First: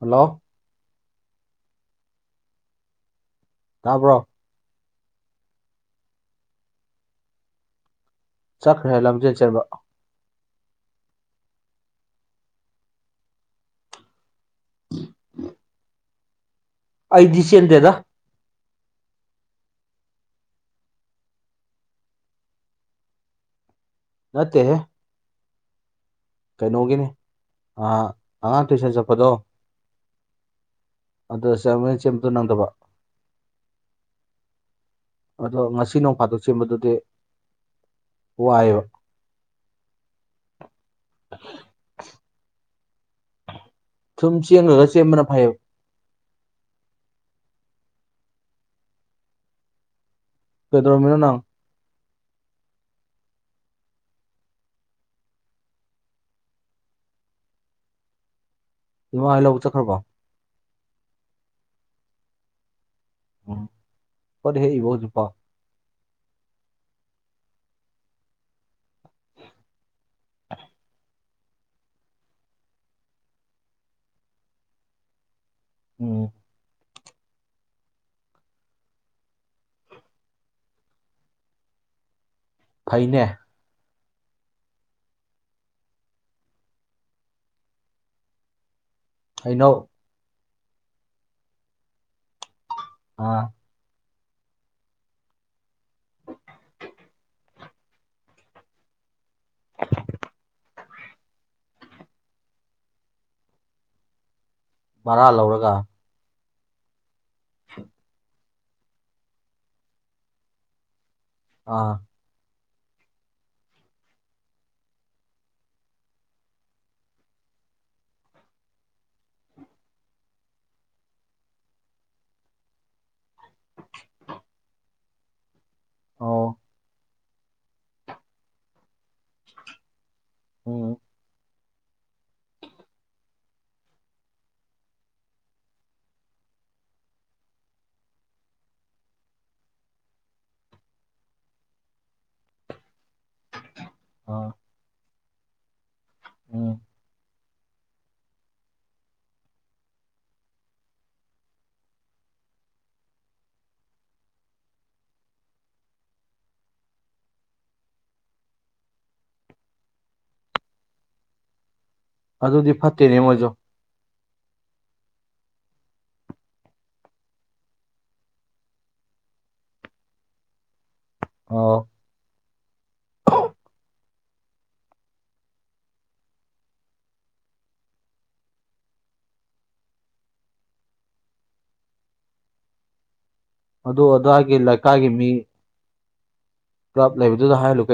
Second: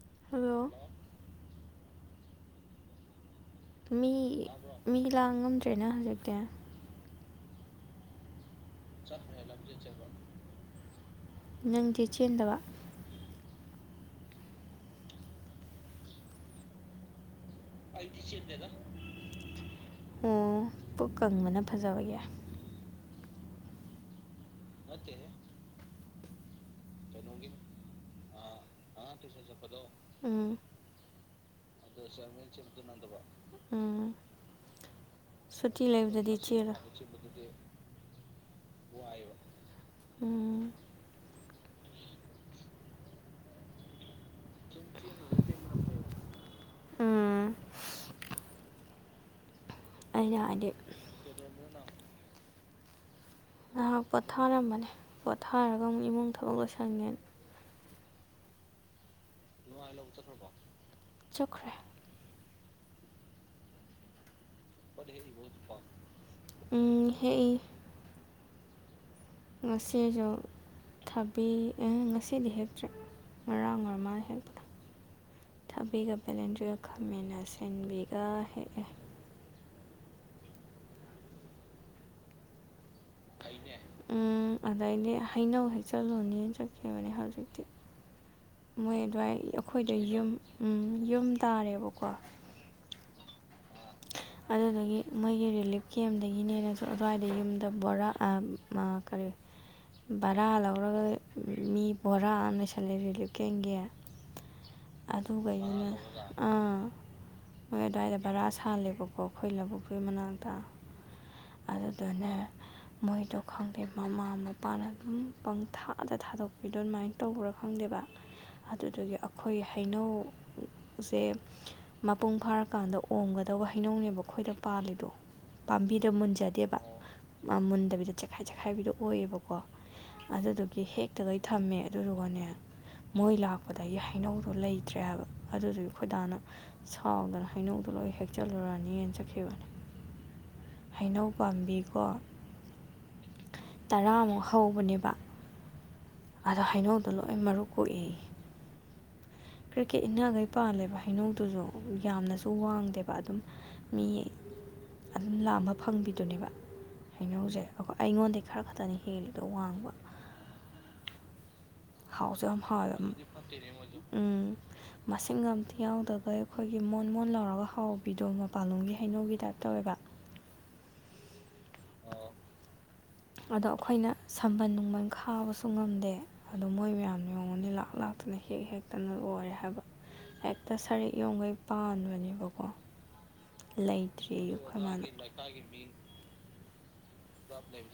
Hello hello ꯃꯤ ꯇꯥꯕ꯭ꯔꯣ ꯃꯤ ꯂꯥꯡꯉꯝꯗ꯭ꯔꯦꯅ ꯍꯧꯖꯤꯛꯇꯤ ꯆꯠꯈ꯭ꯔꯦ ꯂꯝꯖꯦꯜ ꯆꯦꯟꯕ ꯅꯪꯗꯤ ꯆꯦꯟꯗꯕ [unintelligible] ꯑꯩꯗꯤ ꯆꯦꯟꯗꯦ ꯑꯣ ꯄꯨꯛ ꯀꯪꯕꯅ ꯐꯖꯕꯒꯤ ꯅꯠꯇꯦꯍꯦ ꯅꯠꯇꯦꯍꯦ ꯀꯩꯅꯣꯒꯤꯅꯤ ꯑ ꯑꯉꯥꯡ ꯇꯨꯏꯁꯟ ꯆꯠꯄꯗꯣ ꯎꯝ ꯑꯗ [unintelligible] ꯆꯦꯟꯕꯗꯣ ꯅꯪꯗꯕ ꯎꯝ ꯑꯗꯣ ꯁꯨꯇꯤ ꯉꯁꯤ ꯅꯣꯡ ꯂꯩꯕꯗꯗꯤ ꯐꯥꯗꯣꯛ ꯆꯦꯜꯂꯣ ꯆꯦꯟꯕꯗꯨꯗꯤ ꯋꯥꯏꯌꯦꯕ ꯋꯥꯏꯕ ꯁꯨꯝ ꯆꯦꯟꯒꯔ꯭ꯒ ꯆꯦꯟꯕꯅ ꯐꯩꯌꯦ ꯎꯝ ꯑꯩꯅ ꯍꯥꯏ ꯀꯩꯗꯧꯔꯝꯃꯤꯅꯣ ꯅꯪ ꯅꯍꯥꯛ ꯄꯣꯊꯥꯔꯝꯕꯅꯦ ꯄꯣꯊꯥꯔꯒ [unintelligible] ꯏꯃꯨꯡ ꯊꯕꯛ ꯂꯣꯏꯁꯟꯒꯦꯅ ꯏꯃ‌ꯥꯍꯣꯏ ꯂꯧꯕꯨꯛ ꯆꯠꯈ꯭ꯔꯕꯣ ꯆꯠꯈ꯭ꯔꯦ ꯑꯣ ꯎꯝ ꯍꯦꯛꯏ ꯉꯁꯤꯖꯨ ꯄꯤ ꯉꯁꯤꯗꯤ ꯍꯦꯛꯇ꯭ꯔꯦ ꯉꯔꯥꯡ ꯑꯣꯏꯔꯃꯅꯦ ꯍꯦꯛꯄ ꯊꯥꯕꯤꯒ ꯎꯝ ꯕꯦꯂꯦꯟꯗꯔ꯭ꯤꯒ ꯈꯥꯃꯦꯟ ꯑꯁꯤꯟꯕꯤꯒ ꯍꯦꯛꯑꯦ ꯐꯩꯅꯦ ꯎꯝ ꯑꯗꯩꯗꯤ ꯍꯩꯅꯧ ꯍꯦꯛ ꯆꯠꯂꯨꯅꯦꯅ ꯆꯠꯈꯤꯕꯅꯦ ꯍꯧꯖꯤꯛꯇꯤ ꯃꯣꯏ ꯑꯗꯨꯋꯥꯏ ꯍꯩꯅꯧ ꯑꯩꯈꯣꯏꯗ ꯌꯨꯝ ꯎꯝ ꯌꯨꯝ ꯇꯥꯔꯦꯕꯀꯣ ꯑ ꯑꯗꯨꯗꯨꯒꯤ ꯃꯣꯏꯒꯤ ꯔꯤꯂꯤꯞ ꯀꯦꯝꯗꯒꯤꯅꯦꯅꯁꯨ ꯑꯗꯨ꯭ꯋꯥꯏꯗ ꯌꯨꯝꯗ ꯕꯣꯔꯥ ꯑ ꯎꯝ ꯀꯔꯤ ꯕꯔꯥ ꯂꯧꯔꯒ ꯃꯤ ꯕꯣꯔꯥ ꯑꯃ ꯂꯩꯁꯜꯂꯦ ꯔꯤꯂꯤꯞ ꯀꯦꯝꯒꯤ ꯕꯔꯥ ꯂꯧꯔꯒ ꯑꯗꯨꯒꯩꯗꯨꯅ ꯑꯥ ꯃꯣꯏ ꯑꯗꯨꯋꯥꯏꯗ ꯕꯔꯥ ꯁꯥꯜꯂꯦꯕꯀꯣ ꯑꯩꯈꯣꯏ ꯂꯧꯕꯨꯛꯀꯤ ꯃꯅꯥꯛꯇ ꯑꯥ ꯑꯗꯨꯗꯅꯦ ꯃꯣꯏꯗꯣ ꯈꯪꯗꯦ ꯃꯃꯥ ꯃꯄꯥꯅ ꯑꯗꯨꯝ ꯄꯪꯊꯥꯗ ꯊꯥꯗꯣꯛꯄꯤꯗꯣ ꯑꯗꯨꯃꯥꯏꯅ ꯇꯧꯕ꯭ꯔꯥ ꯈꯪꯗꯦꯕ ꯑꯗꯨꯗꯨꯒꯤ ꯑꯩꯈꯣꯏ ꯍꯩꯅꯧ ꯎꯁꯦ ꯃꯄꯨꯡ ꯐꯥꯔꯀꯥꯟꯗ ꯑꯣꯝꯒꯗꯧꯕ ꯍꯩꯅꯧꯅꯦꯕ ꯑꯈꯣꯏꯗ ꯄꯥꯜꯂꯤꯗꯣ ꯄꯥꯝꯕꯤ ꯑꯣ ꯃꯨꯟꯖꯗꯦꯕ ꯃꯨꯟꯗꯕꯤꯗ ꯆꯦꯈꯥꯏ ꯆꯦꯈꯥꯏꯕꯤꯗꯣ ꯑꯣꯏꯌꯦꯕꯀꯣ ꯑꯗꯨꯗꯨꯒꯤ ꯎꯝ ꯍꯦꯛꯀꯗꯣꯏ ꯊꯝꯃꯦ ꯑꯗꯨꯗꯨꯒꯅꯦ ꯃꯣꯏ ꯂꯥꯛꯄꯗꯩꯩ ꯍꯩꯅꯧꯗꯣ ꯂꯩꯇ꯭ꯔꯦ ꯍꯥꯏꯕ ꯑꯗꯨꯗꯨꯒꯤ ꯈꯣꯏꯗꯥꯅ ꯁꯥꯎꯗꯅ ꯍꯩꯅꯧꯗꯨ ꯂꯣꯏ ꯍꯦꯛꯆꯜꯂꯨꯔꯅꯤꯅ ꯆꯠꯈꯤꯕ ꯍꯩꯅꯧ ꯄꯥꯝꯕꯤꯀꯣ ꯇꯔꯥꯃꯨꯛ ꯑꯥ ꯍꯧꯕꯅꯦꯕ ꯑꯗꯣ ꯎꯝ ꯍꯩꯅꯧꯗꯣ ꯂꯣꯏ ꯃꯔꯨ ꯀꯣꯛꯑꯦꯌꯦ ꯀ꯭ꯔꯤꯛ ꯀꯔ꯭ꯤꯛ ꯏꯅꯥꯒꯩ ꯄꯥꯜꯂꯦꯕ ꯍꯩꯅꯧꯗꯨꯨꯁꯨ ꯌꯥꯝꯅꯁꯨ ꯋꯥꯡꯗꯦꯕ ꯑꯗꯨꯝ ꯃꯤ ꯑꯗꯨꯝ ꯂꯥꯝꯕ ꯐꯪꯕꯤꯗꯨꯅꯦꯕ ꯍꯩꯅꯧꯖꯦ ꯑꯈꯣ ꯑꯩꯉꯣꯟꯗ ꯈꯔ ꯈꯛꯇꯅꯤ ꯍꯦꯜꯂꯤꯗꯣ ꯋꯥꯡꯕ ꯍꯥꯎꯁꯨ ꯌꯥꯝ ꯑꯗꯨꯗꯤ ꯍꯥꯎꯋꯦ ꯐꯠꯇꯦꯅꯦ ꯃꯣꯏꯁꯨ ꯎꯝ ꯃꯁꯤꯡꯒ ꯑꯝꯇ ꯌꯥꯎꯗꯒꯩ ꯑꯩꯈꯣꯏꯒꯤ ꯃꯣꯟ ꯃꯣꯟ ꯂꯥꯎꯔꯒ ꯍꯥꯎꯕꯤꯗꯣ ꯍꯥꯎꯕꯤꯗꯣ ꯃꯄꯥꯟꯂꯣꯝꯒꯤ ꯍꯩꯅꯧꯒꯤ ꯇꯥꯏꯞ ꯇꯧꯋꯦꯕ ꯑꯧ ꯑꯗꯣ ꯑꯩꯈꯣꯏꯅ ꯁꯝꯕꯜ ꯅꯨꯡꯕꯟ ꯈꯥꯕꯁꯨ ꯉꯝꯗꯦ ꯑꯗꯨ ꯃꯣꯏ ꯃꯌꯥꯝ ꯌꯦꯡꯉꯨꯅꯦ ꯂꯥꯛ ꯂꯥꯛꯇꯅ ꯍꯦꯛ ꯍꯦꯛꯇꯅ ꯂꯣꯏꯔꯦ ꯍꯥꯏꯕ ꯍꯦꯛꯇ ꯁꯔꯤꯛ ꯌꯣꯝꯒꯩ ꯄꯥꯟꯕꯅꯦꯕꯀꯣ ꯑꯗꯨ ꯂꯩꯇ꯭ꯔꯦꯌꯦ ꯑꯗꯥꯏꯒꯤ ꯑꯩꯈꯣꯏ ꯃꯥꯅ ꯂꯩꯀꯥꯏꯒꯤ ꯞ [unintelligible] ꯂꯩ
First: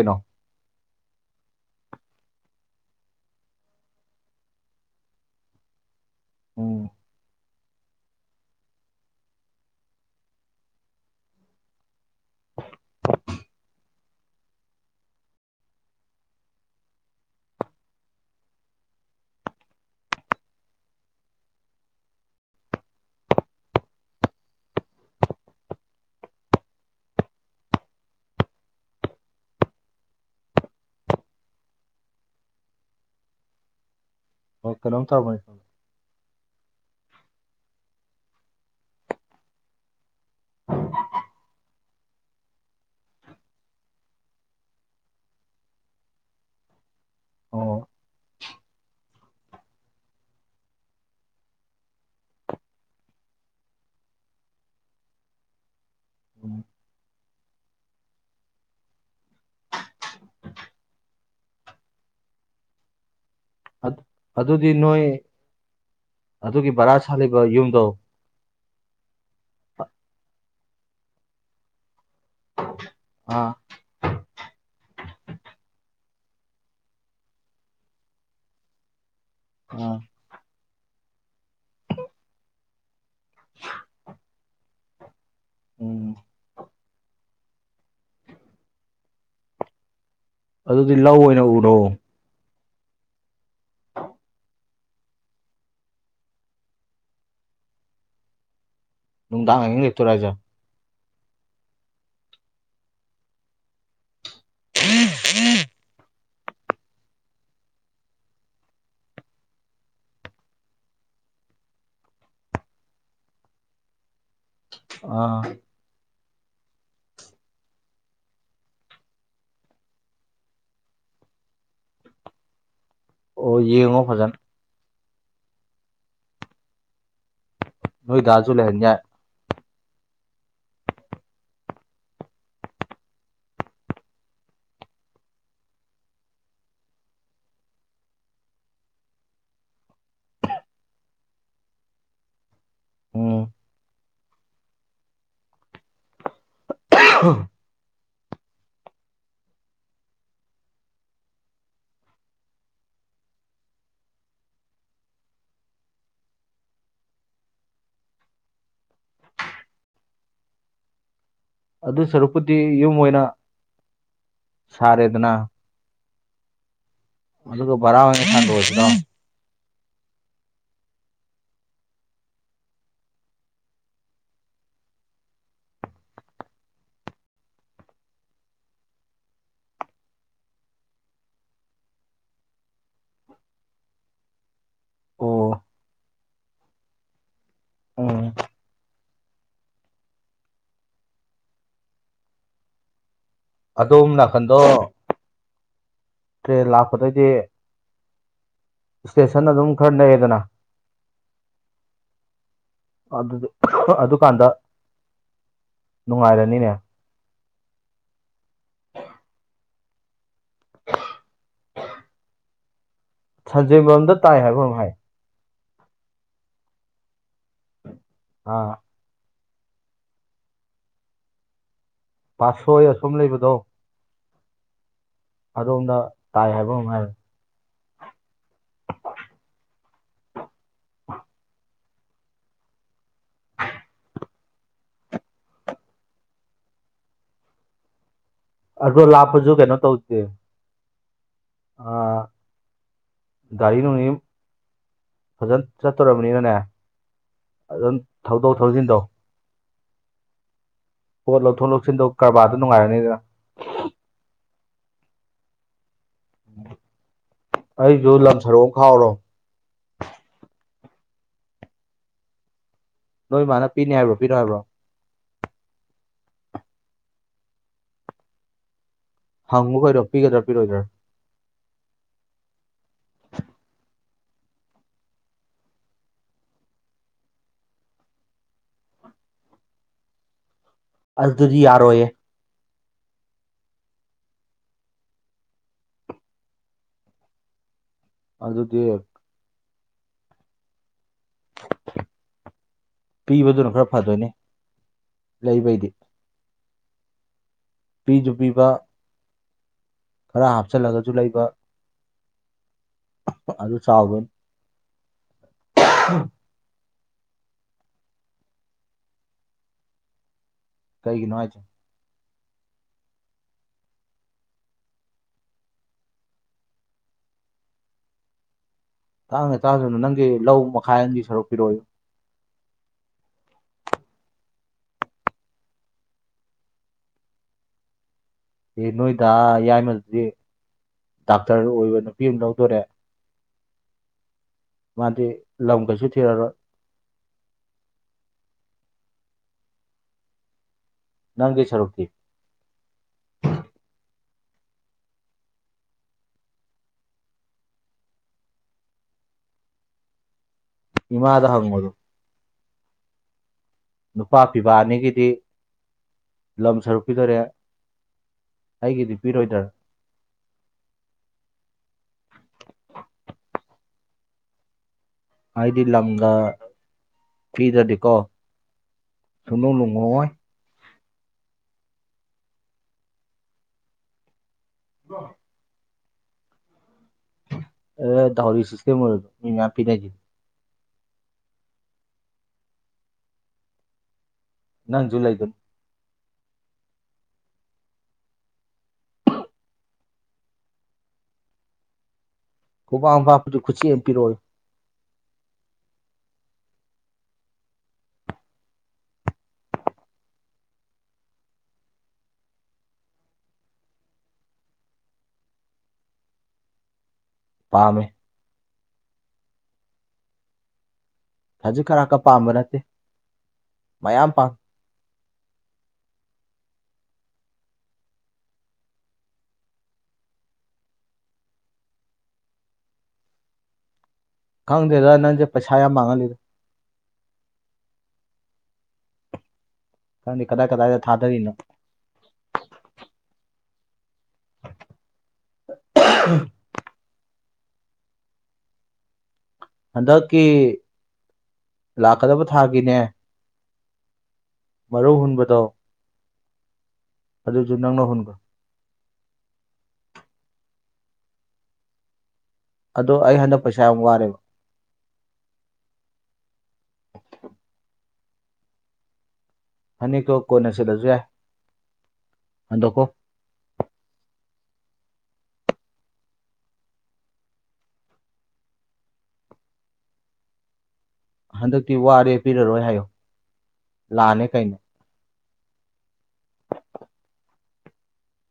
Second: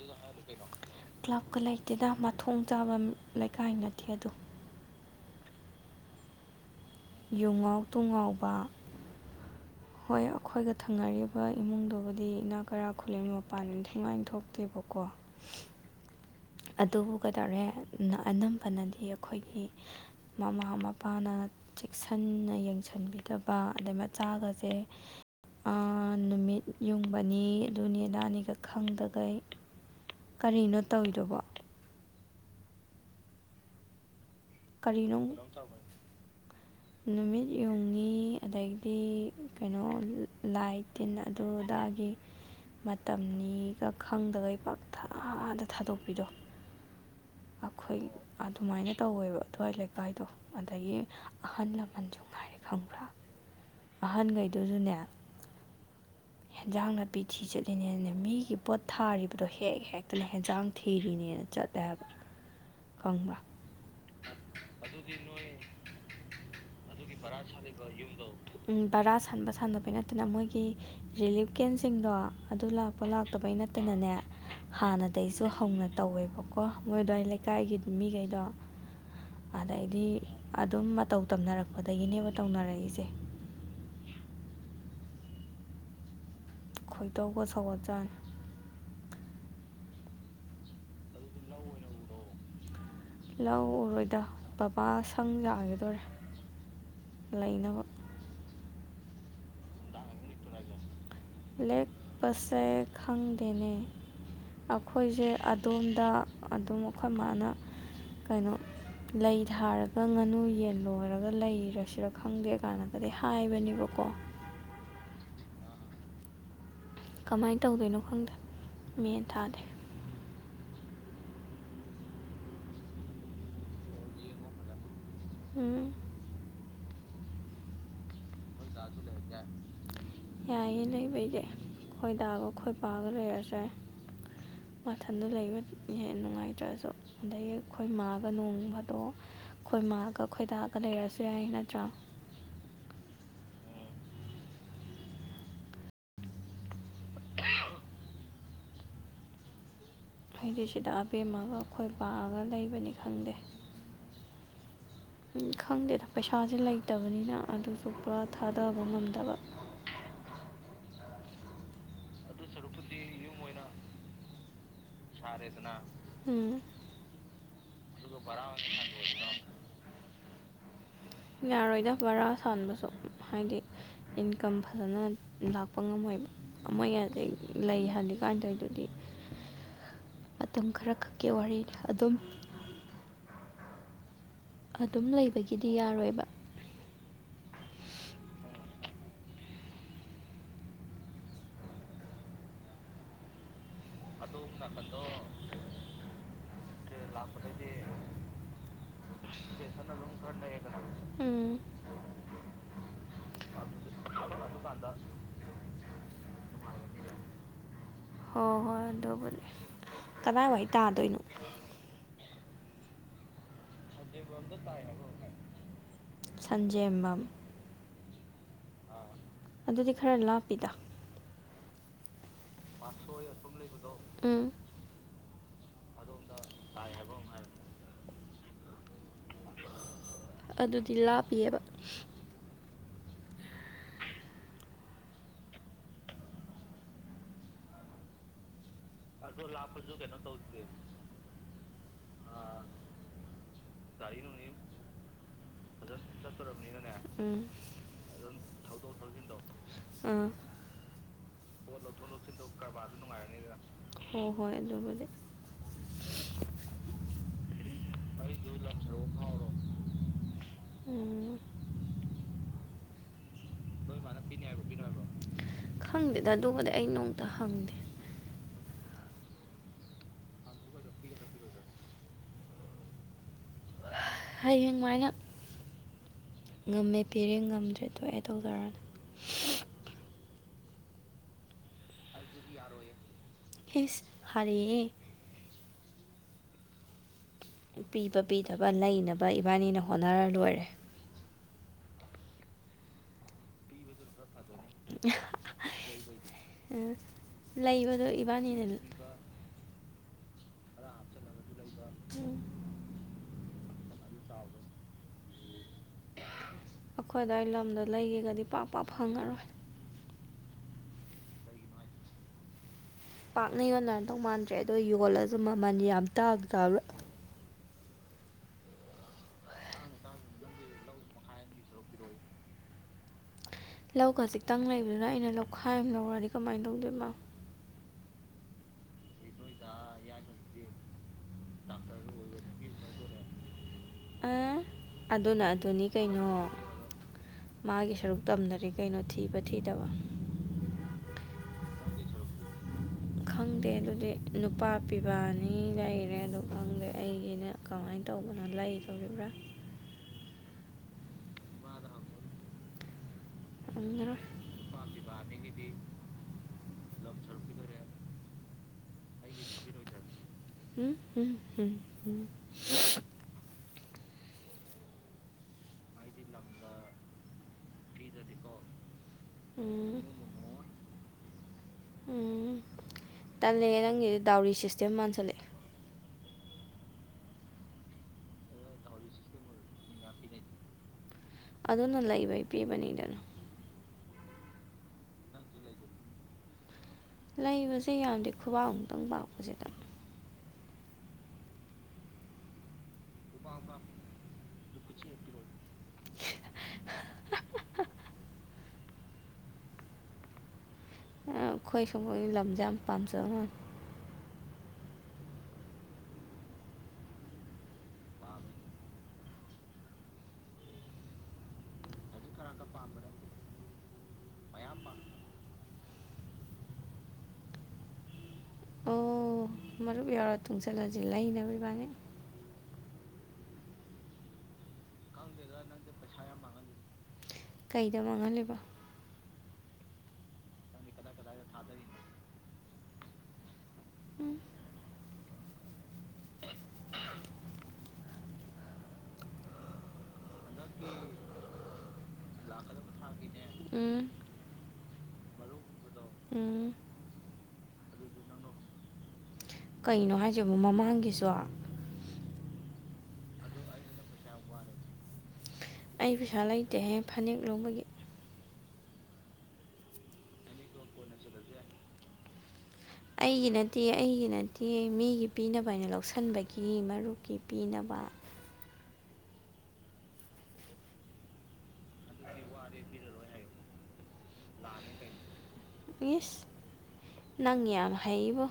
[unintelligible] ꯀ꯭ꯂꯕꯀ ꯂꯩꯇꯦꯗ ꯃꯊꯣꯡ ꯆꯥꯕ ꯂꯩꯀꯥꯏ ꯅꯠꯇꯦ ꯑꯗꯨ ꯎꯝ ꯌꯨꯡꯉꯥꯎ ꯇꯨꯡꯉꯥꯎꯕ ꯍꯣꯏ ꯑꯩꯈꯣꯏꯒ ꯊꯪꯅꯔꯤꯕ ꯏꯃꯨꯡꯗꯨꯕꯨꯗꯤ ꯏꯅꯥ ꯀꯔꯥ ꯈꯨꯂꯦ ꯃꯄꯥꯟ ꯏꯊꯤꯋꯥꯏꯅ ꯊꯣꯛꯇꯦꯕꯀꯣ ꯑꯗꯨꯕꯨ ꯀꯩꯗꯧꯔꯦ ꯑꯅꯝꯕꯅꯗꯤ ꯑꯩꯈꯣꯏꯒꯤ ꯃꯃꯥ ꯃꯄꯥꯅ ꯆꯦꯛꯁꯟꯅ ꯌꯦꯡꯁꯟꯕꯤꯗꯕ ꯑꯗꯩ ꯃꯆꯥꯒꯁꯦ ꯑꯥ ꯅꯨꯃꯤꯠ ꯌꯨꯡꯕꯅꯤ ꯑꯗꯨꯅꯤ ꯑꯗꯥꯅꯤꯒ ꯈꯪꯗꯈꯩ ꯀꯔꯤꯅꯣ ꯇꯧꯔꯤꯗꯨꯕꯣ ꯑꯣ ꯀꯩꯅꯣꯝ ꯀꯔꯤꯅꯣ ꯑꯃꯨꯛ ꯇꯧꯔꯕꯅꯤ ꯅꯨꯃꯤꯠ ꯌꯨꯡꯉꯤ ꯑꯗꯩꯗꯤ ꯀꯩꯅꯣ ꯂꯥꯏ ꯇꯤꯟꯅ ꯑꯗꯨ ꯑꯗꯥꯒꯤ ꯃꯇꯝꯅꯤꯒ ꯈꯪꯗꯒꯩ ꯄꯪꯊꯥꯗ ꯊꯥꯗꯣꯛꯄꯤꯗꯣ ꯑꯣ ꯑꯩꯈꯣꯏ ꯑꯗꯨꯃꯥꯏꯅ ꯇꯧꯋꯦꯕ ꯑꯗꯨ꯭ꯋꯥꯏ ꯂꯩꯀꯥꯏꯗꯣ ꯑꯗꯒꯤ ꯑꯍꯜ ꯂꯃꯟꯁꯨ ꯉꯥꯏꯔꯦ ꯈꯪꯕ꯭ꯔꯥ ꯑꯍꯟꯈꯩꯗꯨꯁꯨꯅꯦ ꯎꯝ ꯌꯦꯟꯖꯥꯡ ꯅꯥꯄꯤ ꯊꯤ ꯆꯠꯂꯤꯅꯦꯅꯅꯦ ꯃꯤꯒꯤ ꯄꯣꯠ ꯊꯥꯔꯤꯕ ꯑꯗꯣ ꯍꯦꯛ ꯍꯦꯛꯇꯅ ꯍꯦꯟꯖꯥꯡ ꯊꯤꯔꯤꯅꯦꯅ ꯆꯠꯂꯦꯕ ꯈꯪꯕ꯭ꯔꯥ ꯑꯗꯨ ꯑꯗꯨꯗꯤ ꯅꯣꯏ ꯑꯗꯨꯒꯤ ꯚꯔꯥ ꯁꯥꯜꯂꯤꯕ ꯌꯨꯝꯗꯣ ꯎꯝ ꯕꯔꯥ ꯁꯥꯟꯕ ꯁꯥꯟꯗꯕꯩ ꯅꯠꯇꯅ ꯃꯣꯏꯒꯤ ꯔꯤꯂꯤꯞ ꯀꯦꯝꯁꯤꯡꯗꯣ ꯑꯗꯨ ꯂꯥꯛꯄ ꯂꯥꯛꯇꯕꯩ ꯑꯥ ꯅꯠꯇꯅꯅꯦ ꯍꯥꯟꯅꯗꯩꯩꯁꯨ ꯍꯧꯅ ꯇꯧꯋꯦꯕꯀꯣ ꯃꯣꯏ ꯗ꯭ꯋꯥꯏ ꯂꯩꯀꯥꯏꯒꯤ ꯃꯤꯈꯩꯗꯣ ꯑꯥ ꯑꯗꯩꯗꯤ ꯑꯗꯨꯝ ꯃꯇꯧ ꯇꯝꯅꯔꯛꯄꯗꯒꯤꯅꯦꯕ ꯇꯧꯅꯔꯛꯏꯁꯦ ꯎꯝ ꯈꯣꯏꯗꯧꯒ ꯁꯧꯒꯠ ꯆꯥꯅꯤ ꯑꯗꯨꯗꯤ ꯂꯧ ꯑꯣꯏꯅ ꯎꯔꯣ ꯂꯧ ꯎꯔꯣꯏꯗ ꯕꯕꯥ ꯁꯪ ꯁꯥꯒꯤꯗꯣꯔꯦ ꯂꯩꯅꯕ ꯅꯨꯡꯗꯥꯡ ꯑꯍꯤꯡ ꯂꯩꯛꯇꯣꯏꯔꯥ ꯍꯥꯏꯖꯦ ꯂꯦꯛ ꯄꯁꯦ ꯈꯪꯗꯦꯅꯦ ꯑꯩꯈꯣꯏꯁꯦ ꯑꯗꯣꯝꯗ ꯑꯗꯨꯝ ꯑꯩꯈꯣꯏ ꯃꯥꯅ ꯀꯩꯅꯣ ꯂꯩ ꯊꯥꯔꯒ ꯉꯥꯅꯨ ꯌꯦꯟ ꯂꯣꯏꯔꯒ ꯂꯩꯔꯁꯤꯔ ꯈꯪꯗꯦ ꯀꯥꯟꯅꯒꯗꯤ ꯍꯥꯏꯕꯅꯦꯕꯀꯣ ꯑ ꯀꯃꯥꯏꯅ ꯇꯧꯗꯣꯏꯅꯣ ꯈꯪꯗꯦ ꯃꯦꯟ ꯇꯥꯗꯦ ꯑꯣ ꯌꯦꯡꯉꯣ ꯐꯖꯅ ꯎꯝ ꯅꯣꯏ ꯗꯥꯖꯨ ꯂꯩꯍꯟ ꯌꯥꯏ ꯌꯥꯏꯌꯦ ꯂꯩꯕꯩꯗꯤ ꯈꯣꯏꯗꯥꯒ ꯈꯣꯏꯄꯥꯒ ꯂꯩꯔꯁꯨ ꯌꯥꯏ꯫ ꯃꯊꯟꯗ ꯂꯩꯕ ꯍꯦꯟꯅ ꯅꯨꯡꯉꯥꯏꯇ꯭ꯔꯁꯨ꯫ ꯑꯗꯒꯤ ꯈꯣꯏ ꯃꯥꯒ ꯅꯣꯡꯕꯗꯣ ꯈꯣꯏ ꯃꯥꯒ ꯈꯣꯏꯗꯥꯒ ꯂꯩꯔꯁꯨ ꯌꯥꯏ ꯅꯠꯇ꯭ꯔꯥ? ꯎꯝ ꯎ ꯑꯩꯗꯤ ꯁꯤꯗ ꯑꯕꯦꯝꯃꯒ ꯑꯩꯈꯣꯏ ꯕꯥꯒ ꯂꯩꯕꯅꯤ ꯈꯪꯗꯦ꯫ ꯎꯝ ꯈꯪꯗꯦꯗ ꯄꯩꯁꯥꯁꯦ ꯂꯩꯇꯕꯅꯤꯅ ꯑꯗꯨꯁꯨ ꯄꯨꯔꯥ ꯊꯥꯗꯕ ꯉꯝꯗꯕ ꯑꯗꯨ ꯁꯔꯨꯛꯄꯨꯗꯤ ꯌꯨꯝ ꯑꯣꯏꯅ ꯁꯥꯔꯦꯗꯅ ꯎꯝ ꯑꯗꯨꯒ ꯚꯔꯥ ꯑꯣꯏꯅ ꯁꯥꯟꯗꯣꯛ ꯑꯁꯤꯔꯣ ꯌꯥꯔꯣꯏꯗ ꯕꯔꯥ ꯁꯥꯟꯕꯁꯨ ꯍꯥꯏꯗꯤ ꯏꯟꯀꯝ ꯐꯖꯅ ꯂꯥꯛꯄ ꯉꯝꯃꯣꯏꯕ꯫ ꯑꯃ ꯌꯥꯗꯦ ꯂꯩ ꯍꯜꯂꯤꯀꯥꯟ ꯇꯧꯋꯤꯗꯨꯗꯤ ꯃꯇꯝ ꯈꯔ ꯈꯛꯀꯤ ꯋꯥꯔꯤꯅꯤ ꯑꯗꯨꯝ ꯑꯗꯨꯝ ꯑꯣ ꯂꯩꯕꯒꯤꯗꯤ ꯌꯥꯔꯣꯏꯕ ꯑꯣ ꯑꯗꯣꯝ ꯅꯥꯀꯟꯗꯣ ꯇ꯭ꯔꯦꯟ ꯂꯥꯛꯄꯗꯩꯗꯤ ꯏꯁꯇꯦꯁꯟ ꯑꯗꯨꯝ ꯈꯔ ꯅꯛꯑꯦꯗꯅ ꯎꯝ ꯑꯗꯨꯗꯨ ꯑꯗꯨꯀꯥꯟꯗ [unintelligible] ꯅꯨꯡꯉꯥꯏꯔꯅꯤꯅꯦ ꯍꯣ ꯍꯣꯏ ꯑꯗꯨꯕꯨꯗꯤ ꯀꯗꯥꯏꯋꯥꯏ ꯇꯥꯗꯣꯏꯅꯣ꯫ ꯁꯟꯖꯦꯟꯕꯝꯗ ꯇꯥꯏ ꯍꯥꯏꯕ ꯀꯩꯅꯣꯝ ꯍꯥꯏ ꯁꯟꯖꯦꯝꯕꯝ ꯑ ꯑꯗꯨꯗꯤ ꯈꯔ ꯂꯥꯞꯄꯤꯗ꯫ ꯄꯥꯠꯁꯣꯏ ꯑꯁꯣꯝ ꯂꯩꯕꯗꯣ꯫ ꯎꯝ ꯑꯗꯣꯝꯗ ꯇꯥꯏ ꯍꯥꯏꯕ ꯀꯩꯅꯣꯝ ꯍꯥꯏꯕꯅꯦ꯫ ꯑꯗꯨꯗꯤ ꯂꯥꯞꯄꯤꯌꯦꯕ ꯑꯗꯣ ꯂꯥꯞꯄꯁꯨ ꯀꯩꯅꯣ ꯇꯧꯏꯗꯨꯗꯤ ꯑꯥ ꯒꯥꯔꯤ ꯅꯨꯡꯅꯤ ꯐꯖꯅ ꯆꯠꯇꯣꯔꯕꯅꯤꯅꯅꯦ ꯎꯝ ꯑꯗꯨꯝ ꯊꯧꯗꯣꯛ ꯊꯧꯖꯤꯟꯗꯣ ꯑꯥ ꯄꯣꯠ ꯂꯧꯊꯣꯛ ꯂꯧꯁꯤꯟꯗꯣ ꯀꯔꯕꯥꯔꯗꯣ ꯅꯨꯡꯉꯥꯏꯔꯅꯤꯗꯅ ꯍꯣ ꯍꯣꯏ ꯑꯗꯨꯕꯨꯗꯤ ꯑꯩꯖꯨ ꯂꯝ ꯁꯔꯨꯛ ꯑꯃ ꯈꯥꯛꯍꯧꯔꯣ ꯎꯝ ꯅꯣꯏ ꯃꯥꯅ ꯄꯤꯅꯤ ꯍꯥꯏꯕ꯭ꯔꯣ ꯄꯤꯔꯣꯏ ꯍꯥꯏꯕ꯭ꯔꯣ? ꯈꯪꯗꯦꯗ ꯑꯗꯨꯒꯗꯤ ꯑꯩ ꯅꯣꯡꯇ ꯍꯪꯗꯦ꯫ ꯍꯪꯉꯨ ꯀꯩꯅꯣ ꯄꯤꯒꯗ꯭ꯔ ꯄꯤꯔꯣꯏꯗ꯭ꯔꯥꯅ? ꯍꯌꯦꯡ ꯃꯥꯏꯅ ꯉꯝꯃꯦ ꯄꯤꯔꯦ ꯉꯝꯗ꯭ꯔꯦ ꯊꯣꯛꯑꯦ ꯇꯧꯖꯔꯅꯤ꯫ ꯑꯗꯨꯗꯤ ꯌꯥꯔꯣꯏꯌꯦ ꯏꯁ ꯍꯔꯦ ꯄꯤꯕ ꯄꯤꯗꯕ ꯑꯗꯨꯗꯤ ꯂꯩꯅꯕ ꯏꯕꯥꯅꯤꯅ ꯍꯣꯠꯅꯔꯥ ꯂꯣꯏꯔꯦ ꯄꯤꯕꯗꯨꯅ ꯈꯔꯥ ꯐꯗꯣꯏꯅꯦ ꯂꯩꯕꯩꯗꯤ ꯑꯥ ꯂꯩꯕꯗꯣ ꯄꯤꯁꯨ ꯏꯕꯥꯅꯤꯅ ꯄꯤꯕ ꯂꯩ ꯈꯔ ꯍꯥꯞꯆꯜꯂꯒꯁꯨ ꯂꯩꯕ ꯎꯝ ꯑꯗꯨ ꯆꯥꯎ [unintelligible] [unintelligible] ꯑꯈꯣꯏ ꯑꯗ꯭ꯋꯥꯏ ꯂꯝꯗꯣ ꯂꯩꯒꯦꯒꯥꯗꯤ ꯄꯥꯛ ꯄꯥꯛ ꯐꯪꯉꯔꯣꯏ ꯀꯩꯒꯤꯅꯣ ꯍꯥꯏꯁꯦ ꯄꯥꯛꯅ ꯌꯣꯟꯅꯗꯧ ꯃꯥꯟꯗ꯭ꯔꯦ ꯑꯗꯣ ꯌꯣꯜꯂꯁꯨ ꯃꯥꯃꯟ ꯌꯥꯝ ꯇꯥꯡ ꯇꯥꯡꯅ ꯇꯥꯡꯒꯦ ꯇꯥꯡꯁꯨꯅ ꯅꯪꯒꯤ ꯂꯧ ꯃꯈꯥꯏ ꯑꯃꯥꯒꯤ ꯁꯔꯨꯛꯄꯤꯔꯛ ꯑꯣꯌꯣ ꯂꯧ ꯈꯖꯤꯛꯇꯪ ꯂꯩꯕꯗꯨꯗ ꯑꯩꯅ ꯂꯈꯥꯏ ꯑꯃꯥ ꯂꯧꯔꯗꯤ ꯀꯃꯥꯏꯅ ꯇꯧꯗꯣꯏꯕ ꯑꯦ ꯅꯣꯏ ꯗꯥ ꯌꯥꯏꯃꯗꯨꯗꯤ ꯗꯥꯛꯇꯔ ꯑꯣꯏꯕ ꯅꯨꯄꯤ ꯑꯝ ꯂꯧꯗꯣꯔꯦ ꯑ ꯃꯥꯗꯤ ꯑꯗꯨꯅ ꯂꯝ ꯑꯗꯨꯅꯤ ꯀꯩꯁꯨ ꯀꯩꯅꯣ ꯊꯤꯔꯛꯑꯔꯣꯏ ꯃꯥꯒꯤ ꯁꯔꯨꯛ ꯇꯝꯗ꯭ꯔꯗꯤ ꯀꯩꯅꯣ ꯊꯤꯕ ꯊꯤꯗꯕꯥ ꯅꯪꯒꯤ ꯁꯔꯨꯛꯇꯤ ꯈꯪꯗꯦ ꯑꯗꯨꯗꯤ ꯅꯨꯄꯥ ꯄꯤꯕꯥ ꯑꯅꯤ ꯂꯩꯔꯦ ꯑꯗꯨ ꯈꯪꯗꯦ ꯑꯩꯒꯤꯅ ꯀꯃꯥꯏꯅ ꯇꯧꯕꯅꯣ ꯂꯩꯗꯧꯔꯤꯕ꯭ꯔꯥ ꯏꯃꯗꯥ ꯍꯪꯉꯨꯗꯨ ꯍꯪꯉꯥꯔꫭꯏ ꯅꯨꯄꯥ ꯄꯤꯕ ꯑꯅꯤꯒꯤꯗꯤ ꯂꯝ ꯁꯔꯨꯛ ꯄꯤꯗꫭꯔꯦ ꯑꯩꯒꯤꯗꯤ ꯄꯤꯔꯣꯏꯗꯔꯥ ꯎꯝꯝꯝꯝ [unintelligible] ꯑꯩꯗꯤ ꯂꯝꯒ ꯄꯤꯗ꯭ꯔꯗꯤꯀꯣ ꯁꯨꯡꯅꯨꯡ ꯎꯝ ꯅꯨꯡꯉꯣꯏꯑꫭꯏ ꯎꯝ ꯇꯜꯂꯦ ꯅꯪꯒꯤꯗꯤ ꯗꯥꯎꯔꯤ ꯁꯤꯁꯇꯦꯝ ꯃꯥꯟꯁꯜꯂꯛꯑꯦ ꯑꯗꯨꯅ ꯗꯥꯎꯔꯤ ꯁꯤꯁꯇ‌ꯦꯝ ꯑꫭꯏꯔꯖꯨ ꯃꯤ ꯃꯌꯥꯝ ꯄꯤꯅꯩ ꯑꯗꯨꯅ ꯂꯩꯕꯩ ꯄꯤꯕꯅꯤꯗꯅꯥ ꯅꯪꯖꯨ ꯂꯩꯗꯨꯗꯤ ꯂꯩꯕꯁꯦ ꯌꯥꯝ‌ꯗ‌ꯦ ꯈꯨꯕꯥꯛ ꯑꯃꯨꯛꯇꯪ ꯄꯥꯛꯄꯁꯤꯗꯥ ꯈꯨꯕꯥꯛꯃꯨꯛ ꯄꯥꯛꯄꯗꯨ ꯈꯨꯆ‌ꯦꯞꯃꯨꯛ ꯄꯤꯔꯛꯑꫭꯌꯨ ꯑꯥ ꯑꯩꯈꯣꯏ ꯁꯨꯝꯕꯒꯤ ꯂꯝꯁꯦ ꯌꯥꯝ ꯄꯥꯝꯖꯕ ꯃꯥꯜꯂꯤ ꯄꯥꯝꯃꯦ ꯈꯖꯤꯛ ꯈꯔꯥꯛꯀ ꯄꯥꯝꯕ ꯅꯠꯇꯦ ꯃꯌꯥꯝ ꯄꯥꯝ ꯑꯣ ꯃꯔꯨꯞ ꯌꯥꯎꯔ ꯇꯨꯡꯁꯤꯜꯂꯁꯤ ꯂꯩꯅꯕ ꯏꯕꯥꯅꯤ ꯈꯪꯗꯦꯗ ꯅꯪꯁꯦ ꯄꯩꯁꯥ ꯌꯥꯝ ꯃꯥꯡꯍꯜꯂꯤꯗ ꯀꯩꯗ ꯃꯥꯡꯍꯜꯂꯤꯕꯥ ꯈꯪꯗ‌ꯦ ꯀꯗꯥꯏ ꯀꯗꯥꯏꯗ ꯊꯥꯗꯔꯤꯅꯣ ꯎꯝ [unintelligible] ꯍꯟꯗꯛꯀꯤ ꯂꯥꯛꯀꯗꯕ ꯊꯥꯒꯤꯅꯦ ꯎꯝ ꯃꯔꯨꯞ ꯍꯨꯟꯕꯗꯣ ꯎꯝ ꯑꯗꯨꯁꯨ ꯅꯪꯅꯥ ꯍꯨꯟꯒ꯭ꯔꫭ ꯀꯩꯅꯣ ꯍꯥꯏꯁꯤꯕ ꯃꯃꯥꯡꯒꯤꯁꯨ ꯑꯗꯣ ꯑꯩ ꯍꯟꯗꯛ ꯄꯩꯁꯥ ꯌꯥꯝ ꯋꯥꯔꯦꯕ ꯑꯩ ꯄꯩꯁꯥ ꯂꯩꯇꯦꯍꯦ ꯐꯅꯦꯛ ꯂꯧꯕꯒꯤ ꯐꯅꯦꯛꯇꯣ ꯀꯣꯟꯅ ꯁꯦꯠꯂꯁꯨ ꯌꯥꯏ ꯍꯟꯗꯣꯛꯈꯣ ꯑꯩꯒꯤ ꯅꯠꯇꯤꯌꯦ ꯑꯩꯒꯤ ꯅꯠꯇꯤꯌꯦ ꯃꯤꯒꯤ ꯄꯤꯅꯕꯅ ꯂꯧꯁꯤꯟꯕꯒꯤ ꯃꯔꯨꯞꯀꯤ ꯄꯤꯅꯕ ꯍꯟꯗꯛꯇꯤ ꯋꯥꯔꯦ ꯄꯤꯔꯔꯣꯏ ꯍꯥꯏꯌꯣ ꯂꯥꯟꯅꯦ ꯀꯩꯅꯦ ꯏ꯭ꯁ ꯅꯪ ꯌꯥꯝ ꯍꯩꯕꯨ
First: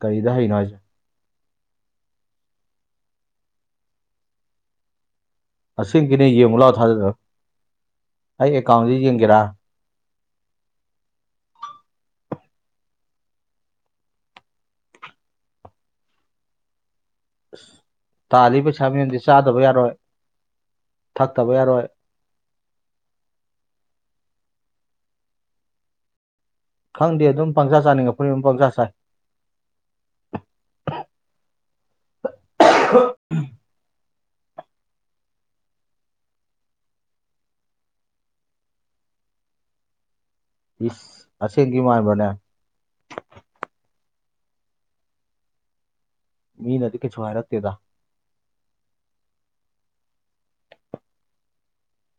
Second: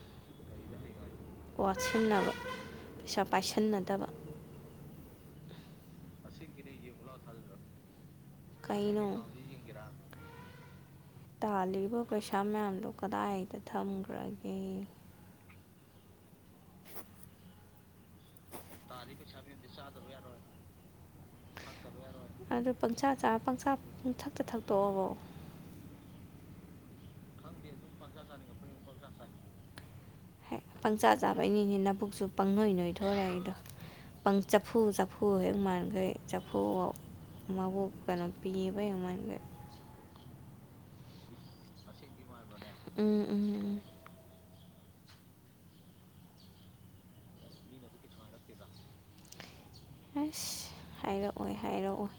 ꯀꯔꯤꯗ ꯍꯩꯅꯣ ꯍꯥꯏꯁꯦ ꯋꯥꯠꯁꯤꯡꯟꯅꯕ ꯄꯩꯁꯥ ꯄꯥꯏꯁꯤꯟꯅꯗꯕ ꯑꯁꯦꯡꯒꯤꯅꯦ ꯌꯦꯡꯉꯨ ꯂꯥꯛꯑꯣ ꯊꯥꯖꯗ꯭ꯔꯒ ꯑꯩ ꯑꯦꯀꯥꯎꯟꯖꯦ ꯀꯩꯅꯣ ꯌꯦꯡꯒꯦꯔꯥ ꯇꯥꯜꯂꯤꯕ ꯄꯩꯁꯥ ꯃꯌꯥꯝꯗꯨ ꯀꯗꯥꯏꯗ ꯊꯝꯈ꯭ꯔꯒꯦ ꯑ꯭ꯁ ꯇꯥꯜꯂꯤꯕ ꯄꯩꯁꯥ ꯃꯌꯥꯝꯁꯦ ꯆꯥꯗꯕ ꯌꯥꯔꯣꯏ ꯊꯛꯇꯕ ꯌꯥꯔꯣꯏ ꯑꯗꯨ ꯄꯪꯆꯥꯥꯔ ꯄꯪꯆꯥꯥ ꯄꯨꯡꯊꯛꯇ ꯊꯛꯇꯣꯛꯕꯣ ꯈꯪꯗꯦ ꯑꯗꯨꯝ ꯄꯪꯖꯥ ꯆꯥꯅꯤꯡꯉꯛꯄꯅꯤꯅ ꯑꯗꯨꯝ ꯄꯪꯆꯥ ꯆꯥꯏ ꯍ [unintelligible] ꯄꯪꯆꯥ ꯆꯥꯕꯩꯅꯤꯅꯦ ꯅꯕꯨꯛꯁꯨ ꯄꯪ ꯅꯣꯏ ꯅꯣꯏꯊꯣꯔꯛꯏꯗꯣ ꯑꯪ ꯆꯐꯨ ꯆꯐꯨ ꯍꯦꯛ ꯃꯥꯟꯥꯡꯈꯩ ꯆꯐꯨ ꯃꯕꯨꯣ [unintelligible] ꯀꯀꯥꯟꯣꯄꯤꯕ [unintelligible] ꯑꯃ [unintelligible] ꯏ꯭ꯁ ꯑꯁꯦꯡꯒꯤ ꯃꯥꯟꯕ꯭ꯔꯥꯅꯦ ꯎꯝ ꯎꯝ ꯃꯤꯅꯗꯤ ꯀꯩꯁꯨ ꯍꯥꯏꯔꯠꯇꯦꯗ ꯑ꯭ꯁ ꯍꯥꯏꯔꯛꯑꯣꯏ ꯍꯥꯏꯔꯛꯑꯣꯏ